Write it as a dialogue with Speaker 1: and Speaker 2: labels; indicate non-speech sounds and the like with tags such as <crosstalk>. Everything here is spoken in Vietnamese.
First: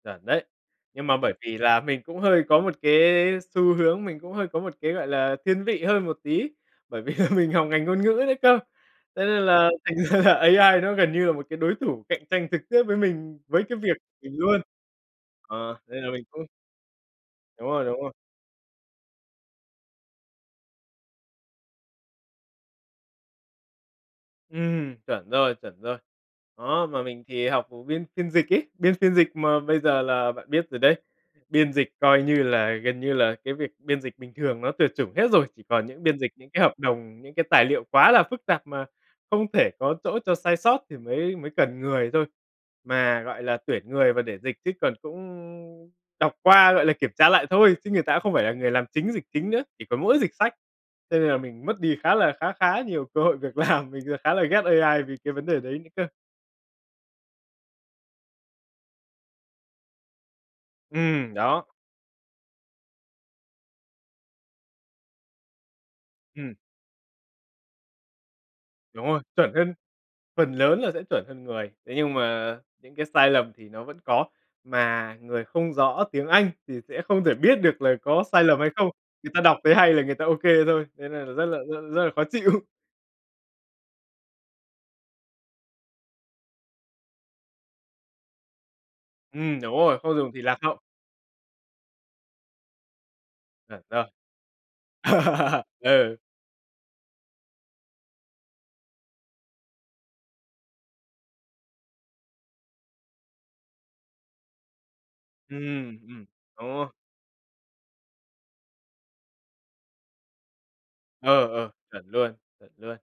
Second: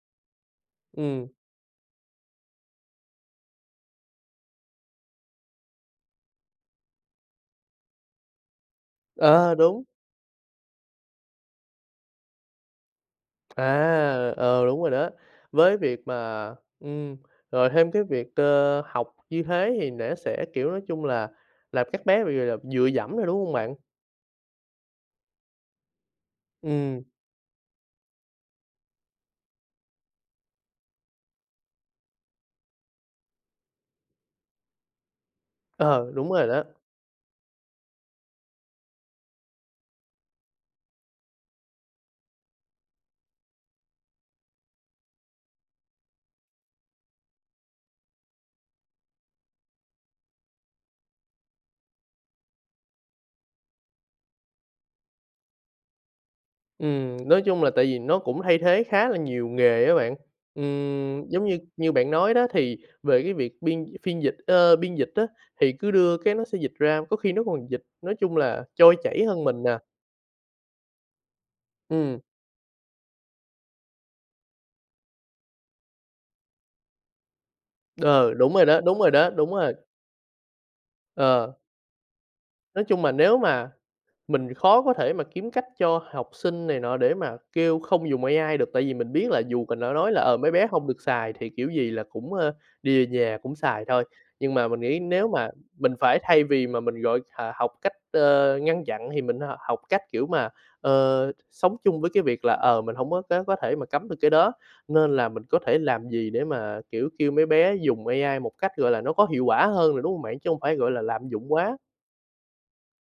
Speaker 1: Chuẩn đấy. Nhưng mà
Speaker 2: Ừm.
Speaker 1: bởi vì là mình cũng hơi có một cái xu hướng, mình cũng hơi có một cái, gọi là, thiên vị hơn một tí. Bởi vì là mình học ngành ngôn ngữ đấy cơ, thế nên
Speaker 2: Ờ,
Speaker 1: là
Speaker 2: đúng.
Speaker 1: thành ra là AI nó gần như là một cái đối thủ cạnh tranh trực tiếp với mình, với cái việc mình
Speaker 2: À,
Speaker 1: luôn.
Speaker 2: ờ, đúng rồi đó.
Speaker 1: Ờ,
Speaker 2: Với
Speaker 1: nên
Speaker 2: việc
Speaker 1: là mình cũng
Speaker 2: mà ừm,
Speaker 1: Đúng
Speaker 2: rồi
Speaker 1: rồi,
Speaker 2: thêm
Speaker 1: đúng
Speaker 2: cái
Speaker 1: rồi.
Speaker 2: việc cơ học như thế thì nẻ sẽ, kiểu, nói chung là làm các bé bị, gọi là, dựa dẫm nè, đúng hông bạn?
Speaker 1: Ừm, chuẩn rồi, chuẩn rồi. Đó, mà
Speaker 2: Ừm.
Speaker 1: mình thì học, ừm, biên phiên dịch ấy, biên phiên dịch mà bây giờ là bạn biết rồi đấy, biên dịch, coi như là, gần như là cái việc biên dịch bình thường nó tuyệt chủng hết rồi, chỉ còn những
Speaker 2: Ờ,
Speaker 1: biên dịch,
Speaker 2: đúng rồi
Speaker 1: những cái
Speaker 2: đó.
Speaker 1: hợp đồng, những cái tài liệu quá là phức tạp mà không thể có chỗ cho sai sót thì mới mới cần người thôi. Mà, gọi là, tuyển người mà để dịch chứ còn cũng đọc qua, gọi là, kiểm tra lại thôi, chứ người ta không phải là người làm chính, dịch chính nữa, chỉ có mỗi dịch sách. Cho nên là mình mất đi khá là khá khá nhiều cơ hội việc làm, mình vừa khá là ghét AI vì cái vấn đề đấy nữa cơ.
Speaker 2: Ừm, nói chung là tại vì nó cũng thay thế khá là nhiều nghề á bạn. Ừm,
Speaker 1: Ừm,
Speaker 2: giống như
Speaker 1: đó.
Speaker 2: như bạn nói đó thì về cái việc biên phiên dịch, ơ, biên dịch á, thì cứ đưa cái nó
Speaker 1: Ừm.
Speaker 2: sẽ dịch ra, có khi nó còn dịch, nói chung là, trôi
Speaker 1: Đúng rồi,
Speaker 2: chảy hơn
Speaker 1: chuẩn
Speaker 2: mình
Speaker 1: hơn,
Speaker 2: nè.
Speaker 1: phần lớn là sẽ chuẩn hơn người. Thế nhưng
Speaker 2: Ừm.
Speaker 1: mà những cái sai lầm thì nó vẫn có, mà người không rõ tiếng Anh thì sẽ không thể biết được là có
Speaker 2: Đờ,
Speaker 1: sai
Speaker 2: đúng
Speaker 1: lầm
Speaker 2: rồi
Speaker 1: hay
Speaker 2: đó,
Speaker 1: không,
Speaker 2: đúng rồi đó,
Speaker 1: người ta
Speaker 2: đúng
Speaker 1: đọc
Speaker 2: rồi.
Speaker 1: thấy hay là người ta ok thôi, thế nên là rất
Speaker 2: Ờ.
Speaker 1: là rất rất là khó chịu.
Speaker 2: Nói chung mà nếu mà mình thì khó có thể mà kiếm cách cho học sinh này nọ để mà kêu không dùng AI được, tại vì mình biết là
Speaker 1: Ừm,
Speaker 2: dù
Speaker 1: đúng
Speaker 2: mình đã
Speaker 1: rồi,
Speaker 2: nói
Speaker 1: không
Speaker 2: là,
Speaker 1: dùng
Speaker 2: ờ,
Speaker 1: thì
Speaker 2: "mấy
Speaker 1: lạc
Speaker 2: bé
Speaker 1: hậu.
Speaker 2: hông được xài" thì kiểu gì là cũng, a, đi về nhà cũng
Speaker 1: Chuẩn
Speaker 2: xài thôi.
Speaker 1: đó.
Speaker 2: Nhưng mà mình nghĩ nếu mà
Speaker 1: <laughs>
Speaker 2: mình
Speaker 1: Ừ.
Speaker 2: phải thay vì mà mình gọi thà học cách, ơ, ngăn chặn thì mình á h học cách kiểu mà, ờ, sống chung với cái việc là, ờ, mình hổng có có có thể mà cấm được cái đó. Nên là mình có thể
Speaker 1: Ừm,
Speaker 2: làm
Speaker 1: ừm,
Speaker 2: gì để mà,
Speaker 1: <unintelligible>
Speaker 2: kiểu, kêu mấy bé dùng AI một cách, gọi là, nó có hiệu quả hơn nè, đúng hông bạn? Chứ hông phải, gọi là, lạm
Speaker 1: Ừ,
Speaker 2: dụng
Speaker 1: ừ,
Speaker 2: quá.
Speaker 1: chuẩn luôn, chuẩn luôn.